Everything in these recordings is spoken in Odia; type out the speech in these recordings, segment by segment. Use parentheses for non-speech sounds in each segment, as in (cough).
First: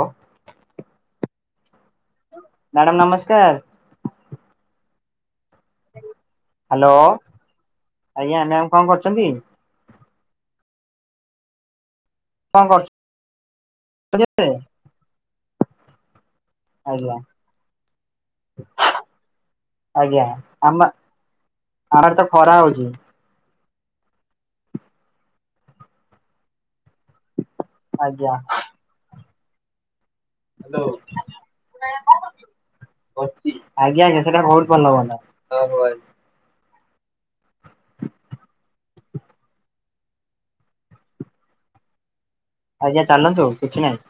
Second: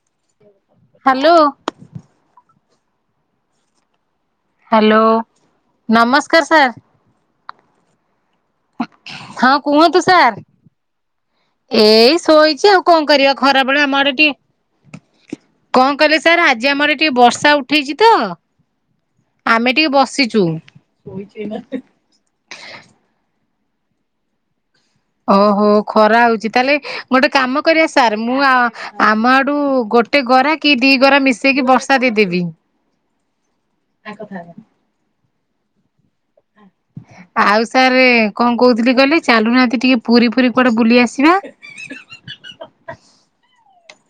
ଓ ହାଲୋ। ମ୍ୟାଡ଼ାମ ନମସ୍କାର। ହାଲୋ ନମସ୍କାର ସାର୍। ହ୍ୟାଲୋ ଆଜ୍ଞା ମ୍ୟାମ କଣ କରୁଛନ୍ତି ହଁ କୁହନ୍ତୁ ସାର୍। ଏଇ କଣ ଶୋଇଛି ଆଉ କଁ କରୁଛନ୍ତି କରିବା ଖରାବେ ବଳେ ଆମଡେ ଏବେ? ଟିକେ କଁ କହିଲେ ସାର୍ ଆଜି ଆମ ଆଡ଼େ ଆଜ୍ଞା ଟିକେ ବର୍ଷା ଉଠେଇଚି ତ ଆମେ ଟିକେ ଆଜ୍ଞା ବସିଚୁ। ଆମ ଆମର ତ ଖରା ହଉଛି ଓହୋ ଖରା ହୋଉଚି ତାହେଲେ ଗୋଟେ କାମ କରିବା ସାର୍ ଆଜ୍ଞା ମୁଁ ଆ ଆମ ଆଡୁ ଡୁ ଗୋଟେ ଗରା କି ଆଜ୍ଞା ଦି ଗରା ମିଶେଇକି ବର୍ଷା ଦେଇଦେବି। ଆଜ୍ଞା ଆଜ୍ଞା ସେଟା ବୋହୁତ ଭଲ ହୁଅନ୍ତା। ଆଉ ସାର୍ କଁ କୋହୁଥିଲି କହିଲେ ଚାଲୁନାହାନ୍ତି ଟିକେ ପୁରୀ ଫୁରୀ କୁଆଡେ ବୁଲି ଆସିବା। ଆଜ୍ଞା ଚାଲନ୍ତୁ କିଛି ନାହିଁ।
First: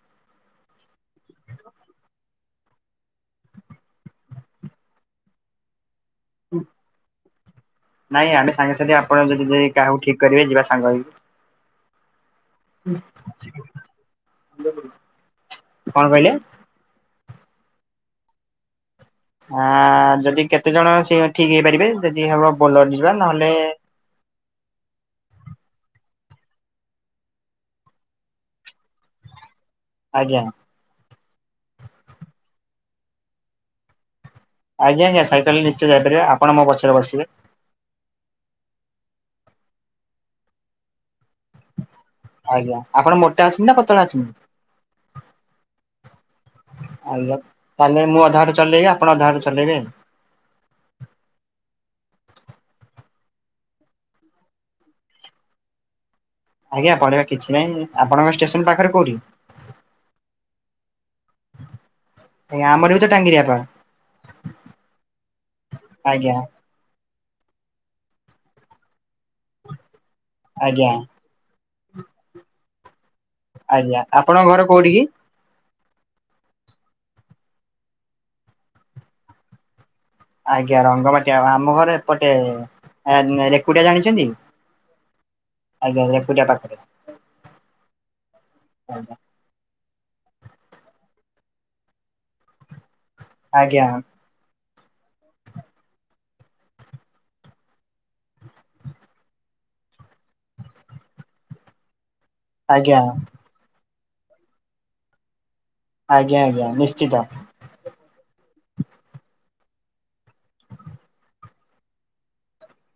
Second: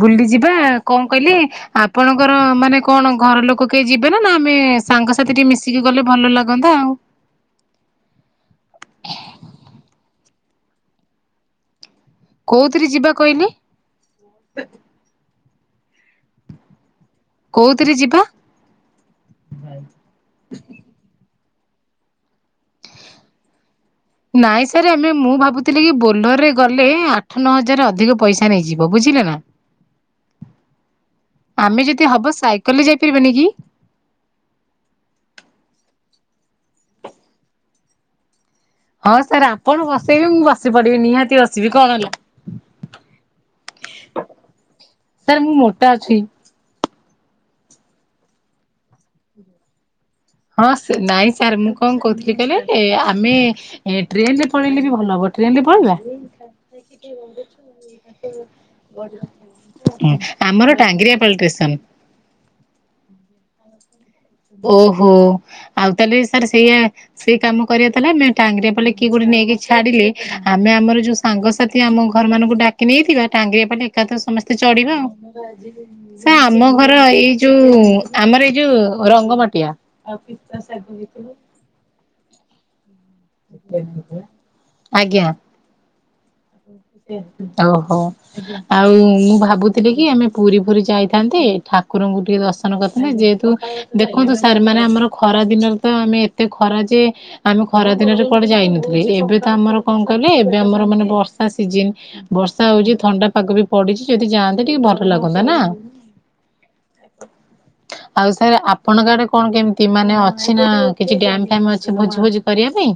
ବୁଲି ଯିବା କଁ କହିଲି ଆପଣଙ୍କର ମାନେ କଣ ଘର ଲୋକୋ କେହି ଯିବେ ନା ନା ଆମେ ମେ ସାଙ୍ଗସାଥି ଟିକେ ମିଶିକି ଗଲେ ଭଲ ଲାଗନ୍ତା ଆଉ ନାଇଁ ଆମେ ସାଙ୍ଗ ସାଥି ଆପଣ ଯଦି ବି କାହାକୁ ଠିକ୍ କରିବେ ଯିବା ସାଙ୍ଗ ହେଇକି। କୋଉଥିରେ ଯିବା କହିଲେ। କଣ କହିଲେ। କୋଉଥିରେ ଯିବା। ଆଁ ଯଦି କେତେ ଜଣ ସେ ଠିକ୍ ହେଇପାରିବେ ଯଦି ହବ ବୋଲର ଯିବା ନହେଲେ ନାଇଁ ସାର୍ ଆମେ ମୁଁ ଭାବୁଥିଲି କି ବୋ ବୋଲୋର୍ ରେ ଗଲେ ଆଠ ନ ହଜାର ଅଧିକ ପଇସା ନେଇଯିବ ବୁଝିଲେ ନା। ଆଜ୍ଞା ଆମେ ଯଦି ହବ ସାଇକଲ୍ ରେ ଯାଇପାରିବାନି କି ଆଜ୍ଞା ଆଜ୍ଞା ସାଇକଲରେ ନିଶ୍ଚିୟ ଯାଇପାରିବା ଆପଣ ମୋ ପଛରେ ବସିବେ। ହଁ ସାର୍ ଆପଣ ବସେଇବେ ମୁଁ ବସି ପଡିବି ନିହାତି ବସିବି କଣ ହେଲା। ଆଜ୍ଞା ଆପଣ ମୋଟା ଅଛନ୍ତି ନା ପତଳା ସାର୍ ମୁଁ ମୋଟା ଅଛି। ଅଛନ୍ତି। ତାହେଲେ ମୁଁ ଅଧାବାଟ ଚଲେଇବି ଆପଣ ଅଧାବାଟ ଚଲେଇବେ। ହଁ ସେ ନାଇଁ ସାର୍ ମୁଁ କଁ କୋହୁଥିଲି କହିଲେ ଏ ଆମେ ଟ୍ରେନ ରେ ପଳେଇଲେ ବି ଭଲ ହବ। ଟ୍ରେନ ରେ ପଳେଇବା। ଆଜ୍ଞା ପଳେଇବା କିଛି ନାହିଁ ଆପଣଙ୍କ ଷ୍ଟେସନ ପାଖରେ କୋଉଁଠି। ଆମର ଟାଙ୍ଗିରେ। ନାଇଁ ଆମର ବି ତ ଟାଙ୍ଗିରିଆ ପାଳ୍। ଓହୋ ଆଉ ତାହେଲେ ଆଜ୍ଞା ସାର୍ ସେଇଆ। ସେଇ କାମ କରିବା ତାହେଲେ ଆମେ ଟାଙ୍ଗିରିଆ ପାଳ କିଏ ଗୋଟେ ନେଇକି ଛାଡିଲେ। ଆମେ ଆଜ୍ଞା ଆମର ଯୋଉ ସାଙ୍ଗସାଥି ଆମ ଘର ମାନଙ୍କୁ ଡାକି ନେଇଥିବା ଟାଙ୍ଗିରିଆ ପାଳ ଆଜ୍ଞା ଏକାଥରେ ଆପଣଙ୍କ ସମସ୍ତେ ଘର କୋଉଠି ଚଢିବା କି? ଆଉ। ସାର୍ ଆମ ଘର ଏଇ ଯୋଉ ଆମର ଏଇ ଯୋଉ ରଙ୍ଗ ମାଟିଆ। ଆଜ୍ଞା ରଙ୍ଗମାଟିଆ ଆମ ଘର ଏପଟେ ରେକୁଡିଆ ଜାଣିଚନ୍ତି। ଆଜ୍ଞା। ଆଜ୍ଞା ରେକୁଡ଼ିଆ ପା ଓହୋ ଆଉ ମୁଁ ଭାବୁଥିଲି କି ଆମେ ପୁରୀ ଫୁରୀ ଯାଇଥାନ୍ତେ। ଠାକୁରଙ୍କୁ ଟିକେ ଦର୍ଶନ କରିଥିଲେ ଯେହେତୁ ଆଜ୍ଞା ଆଜ୍ଞା ଦେଖନ୍ତୁ ସାର୍ ମାନେ ଆ ଆମର ଖରା ଦିନରେ ତ ଆମେ ଏତେ ଖରା ଯେ ଆମେ ଖରା ଦିନରେ କୁଆଡେ ଯାଇନଥିଲେ ଏବେ ତ ଆମର କଣ କହିଲେ ଏବେ ଆମର ମାନେ ବର୍ଷ୍ ସିଜନ ବର୍ଷା ହୋଉଚି ଆଜ୍ଞା ଥଣ୍ଡା ପାଗ ବି ପଡିଚି ଯଦି ଯାଆନ୍ତେ ଟିକେ ଭଲ ଲାଗନ୍ତା ନା। ଆଜ୍ଞା ଆଜ୍ଞା ନିଶ୍ଚିତ। ସାର ଆପଣଙ୍କ ଆଡେ କଣ କେମିତି ମାନେ ଅଛି ନା କିଛି ଡ୍ୟାମ୍ ଫ୍ୟାମ୍ ଅଛି ଭୋଜି ଫୋଜି କରିବା ପାଇଁ?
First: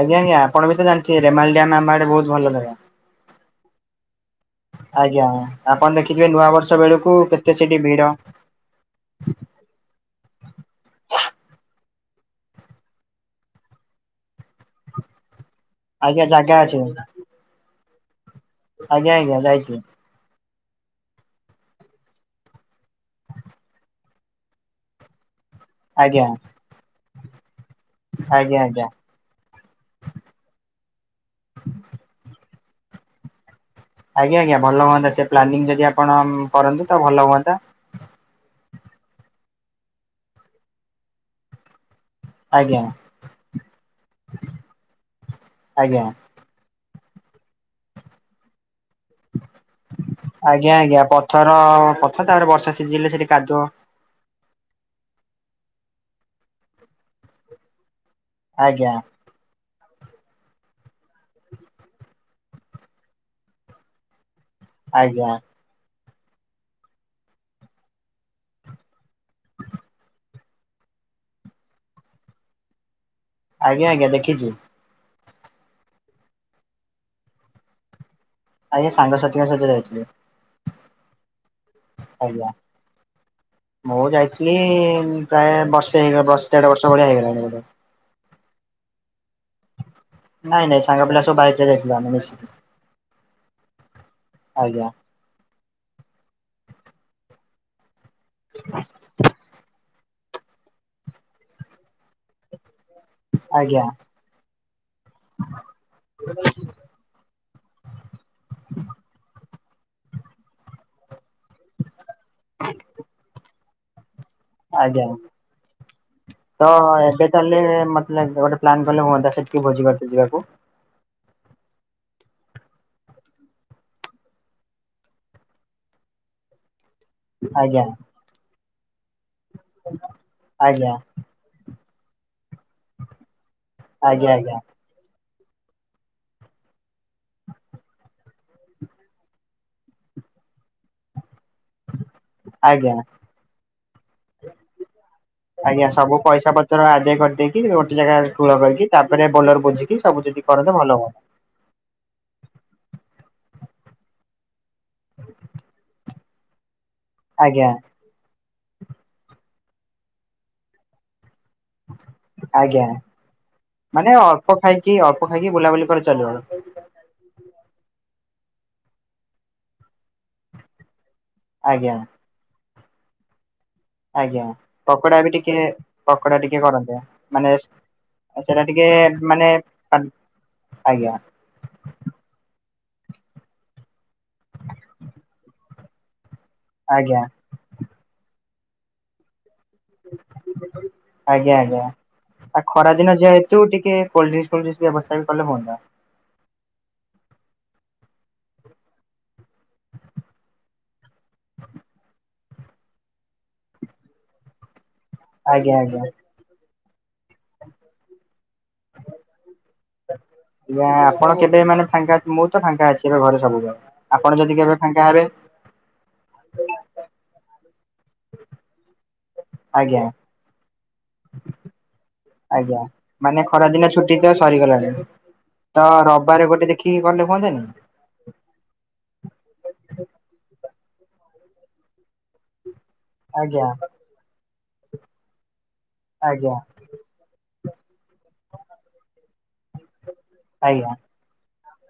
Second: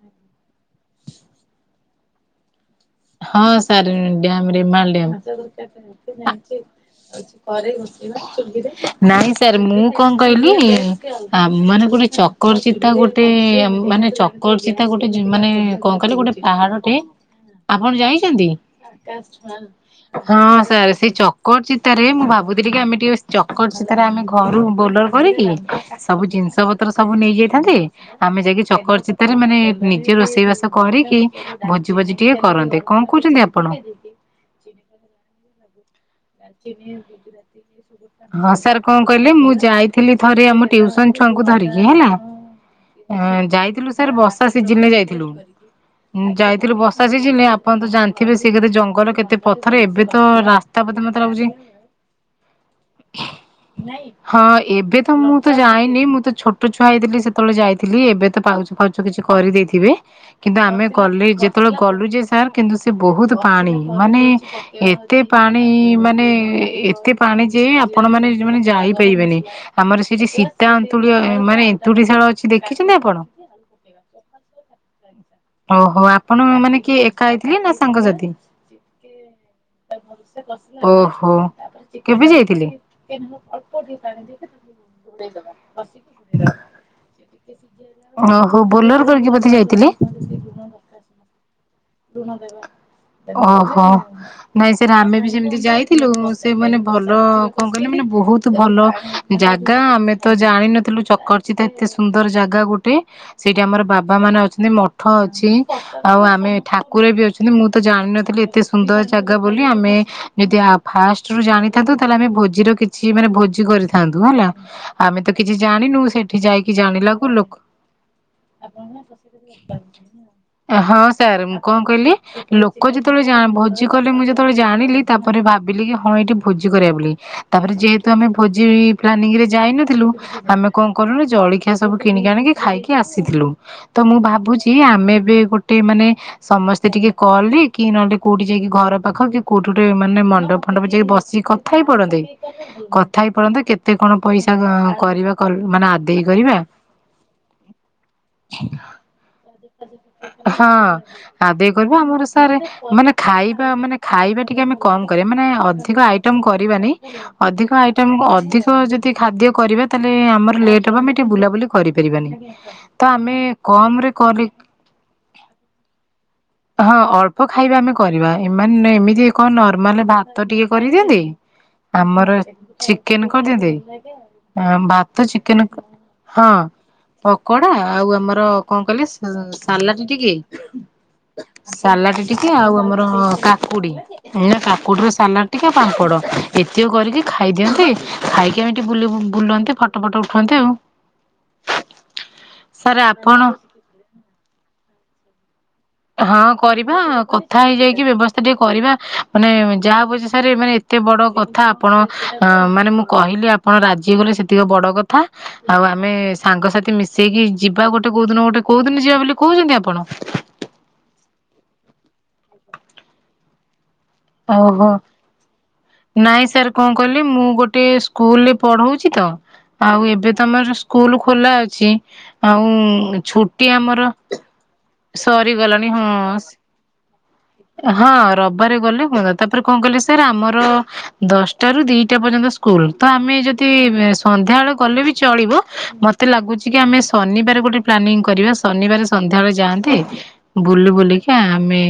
ଆଜ୍ଞା ଆଜ୍ଞା ଆପଣ ବି ତ ଜାଣିଥିବେ ରେମହାଳ ଡ୍ୟାମ୍ ଆମ ଆଡେ ବୋହୁତ ଭଲ ଜାଗା। ହଁ ସାର୍ ଡ୍ୟାମ ରେମହାଳ ଆଜ୍ଞା ଡ୍ୟାମ। ଆପଣ ଦେଖିଥିବେ ନୂଆ ବର୍ଷ ବେଳକୁ କେତେ ସେଠି ଭିଡ। ନାଇଁ ସାର୍ ମୁଁ କ କଣ କହିଲି ଆ-ମାନେ ଗୋଟେ ଚକର୍ ଚିତା ଗୋଟେ ଆ-ମାନେ ଚକର ଚିତା ଗୋ ଗୋଟେ ଯିନ ମାନେ କଣ କହିଲ ଆଜ୍ଞା ଗୋଟେ ଜାଗା ଅଛି ପାହାଡଟେ ଆପଣ ଯାଇଚନ୍ତି ଆଜ୍ଞା ଆଜ୍ଞା ଯାଇଛି ହଁ ସ୍ ସାର୍ ସେଇ ଚକର ଚିତାରେ ମୁଁ ଭାବୁଥୁଲି କି ଆମେ ଟିକେ ଚକର ଚିତାରେ ଆମେ ଟିକେ ଘରୁ ବୋଲର କରିକି ଆଜ୍ଞା ସବୁ ଜିନିଷ ପତ୍ର ସବୁ ନେଇଯାଇଥା ନ୍ତେ ଆମେ ଆଜ୍ଞା ଯାଇକି ଆଜ୍ଞା। ଚକର ଚିତାରେ ମାନେ ନିଜେ ରୋଷେଇ ବାସ କରିକି ଭୋଜି ଫୋଜି ଟିକେ କରନ୍ତେ କଣ କୋହୁଚନ୍ତି ଆ ଆଜ୍ଞା ଆଜ୍ଞା ଭଲ ହୁଅନ୍ତା ସେ ପ୍ଲାନିଂ ଯଦି ଆପଣ କରନ୍ତେ ତ ଭଲ ହୁଅନ୍ତା। ହଁ ସାର୍ କଣ କହିଲେ ମୁଁ ଯାଇଥିଲି ଥରେ ଆମ ଟ୍ୟଉସନ୍ ଛୁଆଙ୍କୁ ଧରିକି ହେଲା। ଆଜ୍ଞା ଅ ଯାଇଥିଲୁ ସାର୍ ବର୍ଷା ସିଜିନରେ ଯାଇଥିଲୁ ଆଜ୍ଞା। ଉଁ-ଯାଇଥିଲୁ ବର୍ଷ୍ ର୍ଷା ସିଜିନରେ ଆପଣ ତ ଜାଣିଥିବେ ସେ କେତେ ଜଙ୍ଗଲ କେତେ ପଥର ଏବେ ତ ଆଜ୍ଞା ରାସ୍ତା ବୋଧେ ଆଜ୍ଞା ମତେ ପଥର ଚି ପଥର ତାପରେ ବର୍ଷା ସିଝିଲେ ସେଠି କାଦୁଅ ହଁ ଏବେତ ମୁଁ ତ ଯାଇନି ମୁଁ ତ ଛୋଟ ଛୁଆ ହେଇଥିଲି ସେତେବେଳେ ଯାଇଥିଲି ଏବେ ତ ପାଉଛ ଆଜ୍ଞା ଫାଉଛ କିଛି କରିଦେଇଥି ଥିବେ କିନ୍ତୁ ଆମେ ଗଲେ ଯେତେବେଳେ ଗଲୁ ଯେ ସାର୍ କିନ୍ତୁ ସେ ବୋହୁତ ପାଣି ମାନେ ଏତେ ଆଜ୍ଞା। ପାଣି ମାନେ ଏ-ଏତେ ପାଣି ଯେ ଆପଣ ମାନେ ଯୋଉ ମାନେ ଯାଇପାରିବେନି ଆମର ସେଠି ସୀତା ଅନ୍ତୁଳି ଅ ଅ-ମାନେ ଏନ୍ତୁଡିଶାଳ ଅଛି ଦେଖିଚନ୍ତି ଆପଣ? ଆଜ୍ଞା ଆଜ୍ଞା ଦେଖିଚି। ଓହୋ ଆପଣ ମାନେ କିଏ ଏକା ଯାଇଥିଲେ ନା ସାଙ୍ଗସାଥି? ଆଜ୍ଞା ସାଙ୍ଗସାଥିଙ୍କ ସହିତ ଯାଇଥିଲି। ଓହୋ। କେବେ ଆଜ୍ଞା ଯାଇଥିଲେ? ମୁଁ ଯାଇଥିଲି ପ୍ରାୟ ବର୍ଷେ ହେଇଗ ବର୍ଷ ଦେଢ ବର୍ଷ ଭଳିଆ ହେଇଗଲାଣି ବୋଧେ। ଓହୋ ବୋଲୋର କରିକି ବୋଧେ ଯାଇ ନାଇଁ ନାଇଁ ସାଙ୍ଗ ପିଲା ସବୁ ବାଇକରେ ଯାଇଥି ଓହୋ ନାଇଁ ଆଜ୍ଞା ସେଟା ଆମେ ବି ସେମତି ଯାଇ ଥିଲୁ ସେ ମାନେ ଭଲ କଣ କହିଲେ ମାନେ ବୋହୁତୁ ଭଲ ଜାଗା ଆମେ ତ ଜାଣିନଥିଲୁ ଚକରଚିତ ଏତେ ସୁନ୍ଦର ଜାଗା ଗୋଟେ ସେଇଠି ଆଜ୍ଞା ଆମର ବାବା ମାନେ ଅଛନ୍ତି ମ ମଠ ଅଛି ଆଉ ଆମେ ଏ ଠାକୁରେ ବି ଅଛନ୍ତି ମୁଁ ତ ଜାଣିନଥିଲି ଏତେ ସୁନ୍ଦର ଜାଗା ବୋଲି ଆମେ ଯଦି ଆ-ଫାଷ୍ଟ୍ ଷ୍ଟରୁ ଜାଣିଥାନ୍ତୁ ତାହେଲେ ଆମେ ଭୋଜିର କିଛି ମାନେ ଭୋଜି କରିଥା ଆଜ୍ଞା ସେଠି ତ ଯାଇକି ଜାଣିଲାକୁ ଏବେ ଲୋକ ତାହେଲ ମତେ ଲାଗୁଚି ଗୋଟେ ପ୍ଲାନ୍ କଲେ ହୁଅ ନ୍ତା ସେଠିକି ଭୋଜି କରତେ ଯିବାକୁ। ଏ ହଁ ସେ କଣ କହିଲେ ଲୋକ ଯେତେବେଳେ ଜା-ଭୋଜି କଲେ ମୁଁ ଯେତେବେଳେ ଜାଣିଲି ତାପରେ ଭାବିଲି କି ହଁ ଏଇଠି ଭୋଜି କରିବା ବୋଲି ତାପରେ ଆଜ୍ଞା। ଯେହେତୁ ଆମେ ଭୋଜି ପ୍ଲାନିଂରେ ଯା ଯାଇନଥିଲୁ ଆମେ କଣ ଆଜ୍ଞା କଲୁ ନା ଜଳଖିଆ ସବୁ କିଣିକି ଆଣିକି ଖାଇକି ଆସିଥିଲୁ ତ ମୁଁ ଆଜ୍ଞା ଆଜ୍ଞା ଭାବୁଚି ଆମେ ବି ଗୋଟେ ମାନେ ସମସ୍ତେ ଟିକେ କଅଲହି କି ନହେଲେ କୋଉଠି ଯାଇକି ଘର ପାଖ କି କୋଉଠି ମାନେ ମଣ୍ଡପ୍ ଫଣ୍ଡପ ଯାଇକି ବସ୍ ସିଏ କଥା ହେଇ ପଡନ୍ତେ ଆଜ୍ଞା କଥା ହେଇ ପଡନ୍ତେ କେତେ କଣ ପଇସା ଖ ଆଜ୍ଞା ସବୁ ପଇସା ପତର ଆଦାୟ କରିଦେଇକି ଗୋଟେ ଜାଗାରେ ଠୁଳ କରିକି ତାପରେ ବୋଲର ବୁଝିକି ସବୁ ଜି ହଁ ଆଦେ ରହିବୁ ଆମ ଅନୁସାରେ ମାନେ ଖାଇବା ମାନେ ଖାଇବା ଟିକେ ଆମେ କମ୍ କରିବା ମାନେ ଅଧିକ ଆଇଟ ଟମ୍ କରିବାନି ଅଧିକ ଆଜ୍ଞା ଆଇଟମ କୁ ଅଧିକ ଯଦି ଖାଦ୍ୟ କରିବା ତାହେଲେ ଆମର ଲେଟ୍ ହେବ ଟି ବୁଲାବୁଲି କରିପାରିବାନି ଆଜ୍ଞା ତ ଆମେ କମ୍ ମାନେ ରେ ଅଳ୍ପ କରି ଖାଇକି ଅଳ୍ପ ଖାଇକି ବୁଲାବୁଲି କରି ଚାଲିବ ହଁ ଅଳ୍ପ ଖାଇବା ଆମେ କରିବା ଏମାନେ ଏମିତି କଣ ନର୍ମାଲ ଭାତ ଟିକେ କରିଦିଅନ୍ତି ଆଜ୍ଞା ଆମର ଚିକେନ କରିଦିଅନ୍ତେ ଆଜ୍ଞା ଅଁ ଭାତ ପକୋଡା ବି ଟିକେ ଚିକେନ ପକୋଡା ହଁ ଟିକେ କରନ୍ତେ ମାନେ ପକୋଡା ଆଉ ଆମର ସେଟା କଣ ଟିକେ କହିଲେ ସା ମାନେ ସାଲାଟ୍ ଆଜ୍ଞା ଟିକେ ଆଜ୍ଞା ସାଲାଡ ଟିକେ ଆଉ ଆମର କାକୁଡି ଆଜ୍ଞା କାକୁଡିର ସାଲାଡ ଟିକେ ପାମ୍ପଡ ଏତିଓ ଆଜ୍ଞା କରିକି ଖାଇଦିଅନ୍ତି, ଖାଇକି ଆମେ ଟିକେ ବୁଲେ ବୁଲନ୍ତେ ଫଟୋ ଫଟ ଉଠନ୍ତେ ଆଉ। ଆଜ୍ଞା ଆଜ୍ଞା ଆ ଖରା ସାର୍ ଦିନ ଯା ଆପଣ ହେତୁ ଟିକେ କୋଲଡ୍ରିଙ୍କଡି ଫୋଲ୍ଡ୍ରିଙ୍କସ୍ ବ୍ୟବସ୍ଥା ବି କଲେ ହୁଅନ୍ତା ହଁ କରିବା କଥା ହେଇଯାଇକି ବ୍ୟବସ୍ଥା ଟିକେ କରିବା ମାନେ ଯାହା ବୁଝିସାରି ମାନେ ଏ ଏତେ ବଡ କଥା ଆପଣ ଅ ମାନେ ମୁଁ କହିଲି ଆପଣ ରାଜି ହେଇଗଲେ ସେତିକ ବଡ କ କଥା ଆଜ୍ଞା ଆଉ ଆଜ୍ଞା ଆମେ ସାଙ୍ଗସାଥି ମିଶେଇକି ଯିବା ଗୋଟେ କୋଉ ଦିନ ଗୋଟେ କୋଉ ଦିନ ଯିବା ବୋଲି କହୁଛନ୍ତି ଆପଣ? ଆଜ୍ଞା ଆପଣ କେବେ ମାନେ ଫାଙ୍କା ଅ ମୁଁ ତ ଫାଙ୍କା ଅଛି ଏବେ ଘରେ ସବୁ ଦିନ। ଓହୋ ନାଇଁ ସାର୍ କଣ କଲି ମୁଁ ଗୋଟେ ସ୍କୁଲ ରେ ପଢଉଛି ତ ଆଜ୍ଞା ଆଉ ଏବେ ତ ଆମର ସ୍କୁଲ ଖୋଲା ଅଛି ଆଜ୍ଞା ଆଉ ମାନେ ଖରା ଛୁଟି ଦିନ ଆମର ଛୁଟି ତ ସରିଗଲାଣି ସରି ତ ଗଲାଣି ହଁ ରବିବାର ସ ଗୋଟେ ଦେଖିକି ଗଲେ ହୁଅନ୍ତାନି? ହଁ ରବବାରେ ଗଲେ ହୁଅନ୍ତା ତାପରେ କଣ କହିଲି ସାର୍ ଆମର ଦଶଟା ରୁ ଦିଟା ପର୍ଯ୍ୟନ୍ତ ସ୍କୁ ଲ ଆମେ ଆଜ୍ଞା ଯଦି ସନ୍ଧ୍ୟାବେଳେ ଗଲେ ବି ଚଳିବ ମତେ ଆଜ୍ଞା ଲାଗୁଛି କି ଆମେ ଶନିବାର ଗୋଟେ ପ୍ଲାନିଂ କରିବା ଶନିବାର ସନ୍ଧ୍ୟାବେଳେ ଯାଆନ୍ତେ ବୁଲି ଆଜ୍ଞା ବୁଲିକି ଆମେ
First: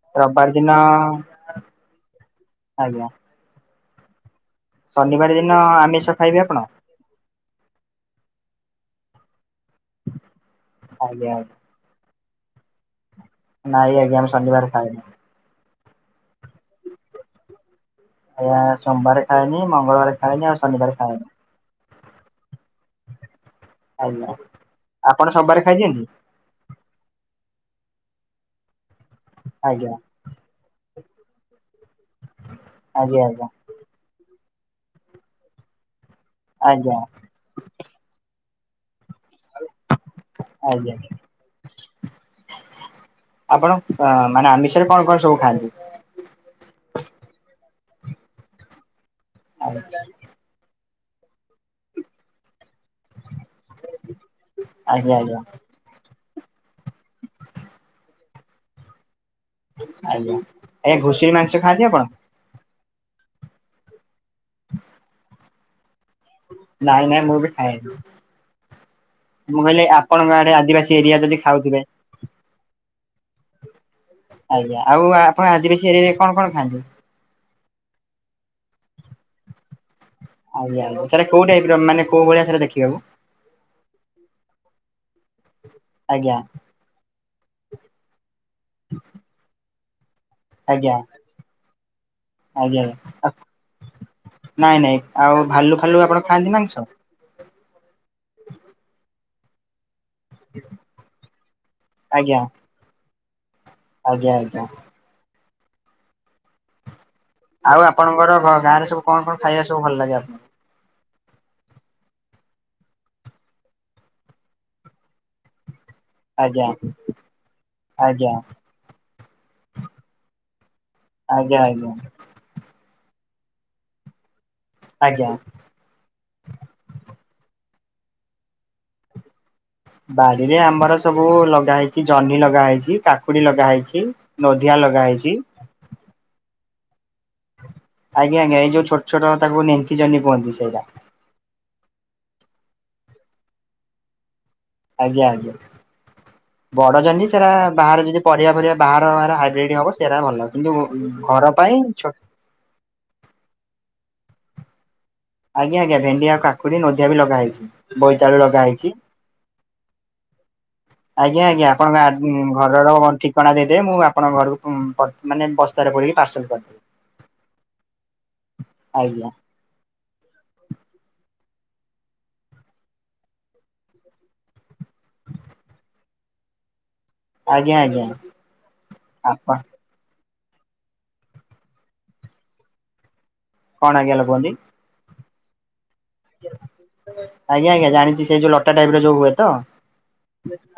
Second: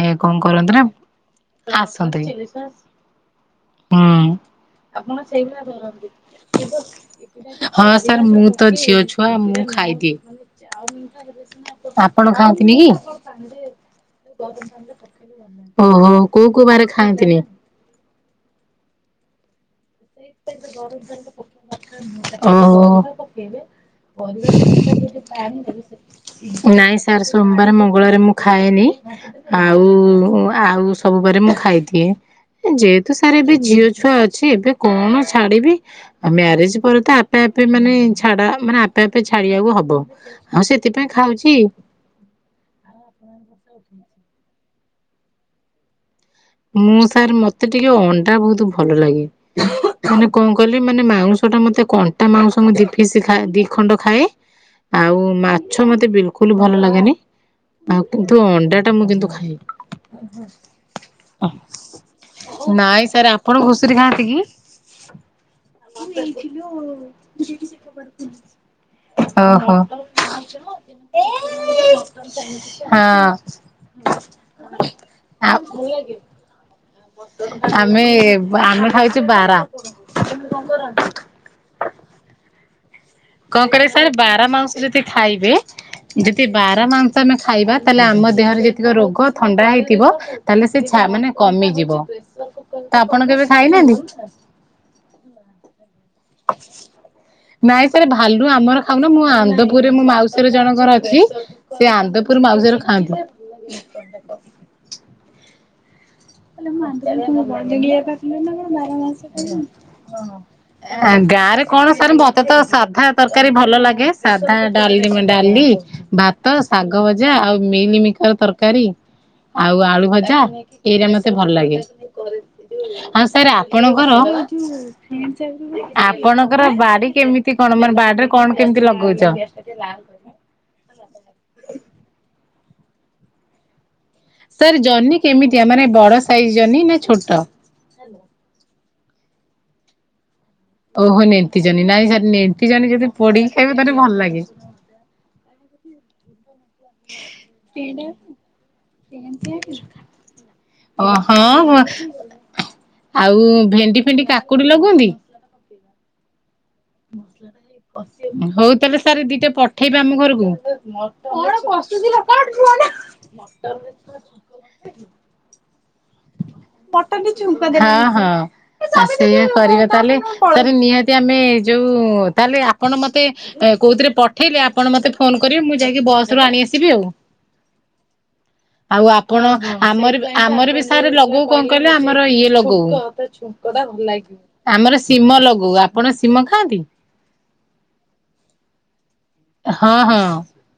ଏ କଣ ରବିବାର ଦିନ କରନ୍ତି ନା ଆସନ୍ତେ ହୁଁ ଆଜ୍ଞା ଆପଣ ଶନିବାର ଦିନ ସେଇଭଳି ଆମିଷ ଧରନ୍ତି ଖାଇବେ ଆପଣ? ହଁ ସାର୍ ମୁଁ ତ ଝିଅ ଛୁଆ ମୁଁ ଖାଇଦିଏ ଆଜ୍ଞା ଆଜ୍ଞା ଆପ ଆପଣ ଖାଆନ୍ତିନି କି? ନାଇଁ ଆଜ୍ଞା ମୁଁ ଶନିବାର ଖାଇନି ଓହୋ କୋଉ କୋଉ ବାାରେ ଖାଆନ୍ତିନି? ଆଜ୍ଞା ସୋମବାର ଖାଏନି ମଙ୍ଗଳବାର ଖାଏନି ଆଉ ଶନିବାର ଖାଏନି (unintelligible) ଓୋ ହୋ ଆଜ୍ଞା ଆପଣ ସୋମବାର ଖାଇଦିଅନ୍ତି? ନାଇଁ ସା ସାର୍ ସୋମବାର ମଙ୍ଗଳାରେ ମୁଁ ଖାଏନି ଆଉ ଆଜ୍ଞା ଆଉ ସବୁ ବାରେ ମୁଁ ଖାଇଦିଏ ଯେହେତୁ ଆଜ୍ଞା ସାରା ଆଜ୍ଞା ଏବେ ଝିଅ ଛୁଆ ଅଛ ଛି ଏବେ କଣ ଛାଡିବି ଆଉ ମ୍ୟାରେଜ ଆଜ୍ଞା ପରେ ତ ଆପେ ଆପେ ମାନେ ଛାଡା ମାନେ ଆ ଏବେ ଛାଡିବାକୁ ହବ ଆଉ ଆଜ୍ଞା ସେଥିପାଇଁ ଖାଉଛି ଆପଣ କଣ ମା ରେ କଣ କଣ ସବୁ ଖାଆନ୍ତି? ମୁଁ ସାର୍ ମତେ ଟିକେ ଅଣ୍ଡା ବହୁତ ଭଲ ଲାଗେ ଆଜ୍ଞା ମାନେ କଣ କହିଲେ ମାନେ ମାଉଁସ ଟା ମତେ କଣ୍ଟା ମାଉଂସ ମୁଁ ଦିି ପିସି ଖାଏ ଦି ଖଣ୍ଡ ଖାଏ ଆଜ୍ଞା ଆଜ୍ଞା ଆଉ ଆଜ୍ଞା ମାଛ ମତେ ବିଲ୍ କୁ କୁଲୁ ଭଲ ଲାଗେନି ଆଉ କିନ୍ତୁ ଅଣ୍ଡା ଟା ମୁଁ କିୁନ୍ତୁ ଖା ଏ ଆଜ୍ଞା ଆଜ୍ଞା ଘୁଷୁର ମାଂସ ଖାଆନ୍ତି ଆପଣ? ନାଇଁ ସାର୍ ଆପଣ ଘୁଷୁରୀ ରେ ଖାଆନ୍ତି କି? ନାଇଁ ନାଇଁ ମୁଁ ବି ଖାଏନି (unintelligible) ମୁଁ ଓହୋ। କହିଲି ଆପଣଙ୍କ ଆଡେ ଆଦିବାସୀ ଏରିଆ ଯଦି ଖାଉଥିବେ ହଁ। ଆଜ୍ଞା ଆଉ ଆପଣ ଆଉ ଆଦିବାସୀଏରିଆରେ କଣ କଣ ଖାଆନ୍ତି? ଆମେ ଆମେ ଖାଇଛେ ବାରା ଆଜ୍ଞା। ସାର୍ କୋଉ ଟାଇପ୍ ର ମାନେ କଉ ଭଳିଆ ସାରେ ଦେଖିବାକୁ କଣ କହିଲେ ସାର୍ ବାରା ମାଂସ ଯଦି ଖାଇବେ ଆଜ୍ଞା ଯଦି ବାରା ମାଂସ ଆମେ ଖାଇବା ତାହେଲେ ଆମ ଦେହରେ ଯେତିକି ରୋଗ ଥଣ୍ଡା ହେଇଥିବ ତାହେଲେ ଆଜ୍ଞା ସେଛା ମାନେ କମିଯିବ ଆଜ୍ଞା ତ ଆପଣ କେବେ ଖାଇନାହାନ୍ତି? ନାଇଁ ନାଇଁ ଆଉ ଭାଲୁ ଫାଲୁ ଆପଣ ଖାଆନ୍ତି ମାଂସ? ନାଇଁ ସାର୍ ଭାଲୁ ଆମର ଖାଉନୁ ମୁଁ ଆନ୍ଦପୁର ମୁଁ ମାଉସୀର ଜଣଙ୍କର ଅଛି ସେ ଆଜ୍ଞା ଆନ୍ଦପୁର ମାଉସୀଙ୍କର ଖାଆନ୍ତି- ଆଜ୍ଞା ଆଜ୍ଞା। ଆଉ ଆପଣଙ୍କର ଗାଁରେ ସବୁ କଣ କଣ ଖାଇବା ସବୁ ଭଲ ଲାଗେ ଆପଣଙ୍କୁ? (unintelligible) ଆ ଗାଁ ରେ କଣ ସାର୍ ମତେ ତ ସାଧା ତରକାରୀ ଭଲ ଲାଗେ ସାଧା ଡାଲି ଡାଲି- ଭାତ ଆଜ୍ଞା ଶାଗ ଭଜା ଆଉ ମିଲମିକର ଆଜ୍ଞା ତରକାରୀ ଆଉ ଆଳୁ ଭଜା ଏଇରେ ମତେ ଆଜ୍ଞା। ହଁ ସାର୍ ଆପଣଙ୍କର ଆଜ୍ଞା। ଆପଣଙ୍କର ବାଡି କେମିତି କଣ ମାନେ ବାଡିରେ କଣ କେମିତି ଲଗଉଛ? ବାଡିରେ ଆମର ସବୁ ଲଗା ହେଇଛି ଜହ୍ନି ଲଗା ହେଇଛି କାକୁଡି ଲଗା ହେଇଛି ନୋଧିଆ ସାର୍ ଲଗା ଜହ୍ନି ହେଇଛି କେମିତି ଆ ବଡ ସାଇଜ ଜହ୍ନି ନା ଛୋଟ ଆଜ୍ଞା ଆଜ୍ଞା ଏଇ ଯୋଉ ଛୋଟ ଛୋଟ ତାକୁ (unintelligible) ନେତି ଜହ୍ନି କୁହନ୍ତି ସେଇଟା ଓ ହୋ ନେଣ୍ଟି ଜହ୍ନୀ ନାଇଁ ସେ ନେଣ୍ଟୀ ଜହ୍ନି ଯଦି ପୋଡିକି ଖାଇବେ ତାହେଲେ ଭଲ ଲାଗେ ଆଜ୍ଞା ଆଜ୍ଞା। ବଡ ଜହ୍ନୀ ସେରା ବାହାରେ ଯଦି ପରିବା ପରିବା ବା ହାଇବ୍ରିଡି ହବ ସେଇଟା ଭଲ କିନ୍ତୁ ଓ ଘର ପାଇଁ ହଁ ଚୋଟ। ।। ଆଉ ଭେଣ୍ଡି ଫେଣ୍ଡି କାକୁଡି ଲଗନ୍ତି ଆଜ୍ଞା ଆଜ୍ଞା ଭେଣ୍ଡି ଆ କା ହଉ ହେଇଛି। ତାହେଲେ ସାର ଦିଟା ପଠେଇବେ ଆମ ଘରକୁ। (unintelligible) ଆଜ୍ଞା କଣ ଆଜ୍ଞା ଆପଣଙ୍କ ପସୁଥିଲ କଠୁୁ ଘରର ଠିକଣା ଦେଇଦେବେ ମୁଁ ଆପଣଙ୍କ ଘରକୁ (inaudible) ମାନେ ବସ୍ତାରେ ପୁରେଇକି ପାର୍ସଲ କରିଦେବି (unintelligible) ମଟା ଚୁକା ଦେଲୁ ହଁ ହଁ (unintelligible) ଆ (unintelligible) ଆଜ୍ଞା ସେଇଆ କରିବା ତାହେଲେ ତାହେଲେ ନିହାତି ଆମେ ଯୋଉ ତାହେଲେ ଆପଣ ମତେ କୋଉଥିରେ ପଠେଇଲେ ଆପଣ ମତେ ଫୋନ କରିବେ ମୁଁ ଯାଇକି ବସ ରୁ ଆଣିବି। ଆସିବି ଆଉ, ଆଜ୍ଞା ଆଜ୍ଞା ଆଉ ଆପଣ ଆମର ଆମର ବି ସାର୍ ଲଗଉ କଣ କହିଲେ ଆମର ଇଏ ଲଗଉ କଣ ଆଜ୍ଞା ଲ କୁହନ୍ତି ଆମର ସିମ ଲଗୁଉ ଆ ଆଜ୍ଞା ଆଜ୍ଞା ଜାଣିଛି ସେଇ ଯୋଉ ଲଟା ଟାଇପ ର ଯୋଉ ହୁଏ। ତ ହଁ ହଁ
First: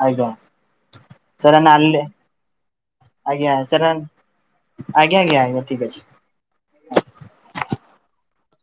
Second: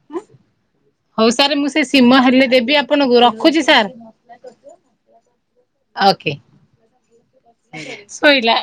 ଆଞା (unintelligible) ହଉ ସାର୍ ମୁଁ (unintelligible) ସେ ଆେ ସିମ ହେଲେ ଦେବି ଆପଣଙ୍କୁ ଆଜ୍ଞା ରଖୁଛି ସାର୍ ସର୍ ଆଜ୍ଞା ଆଜ୍ଞା ଆଜ୍ଞା। ଠିକ ଓକେ ଅଛି। ଶୋଇଲା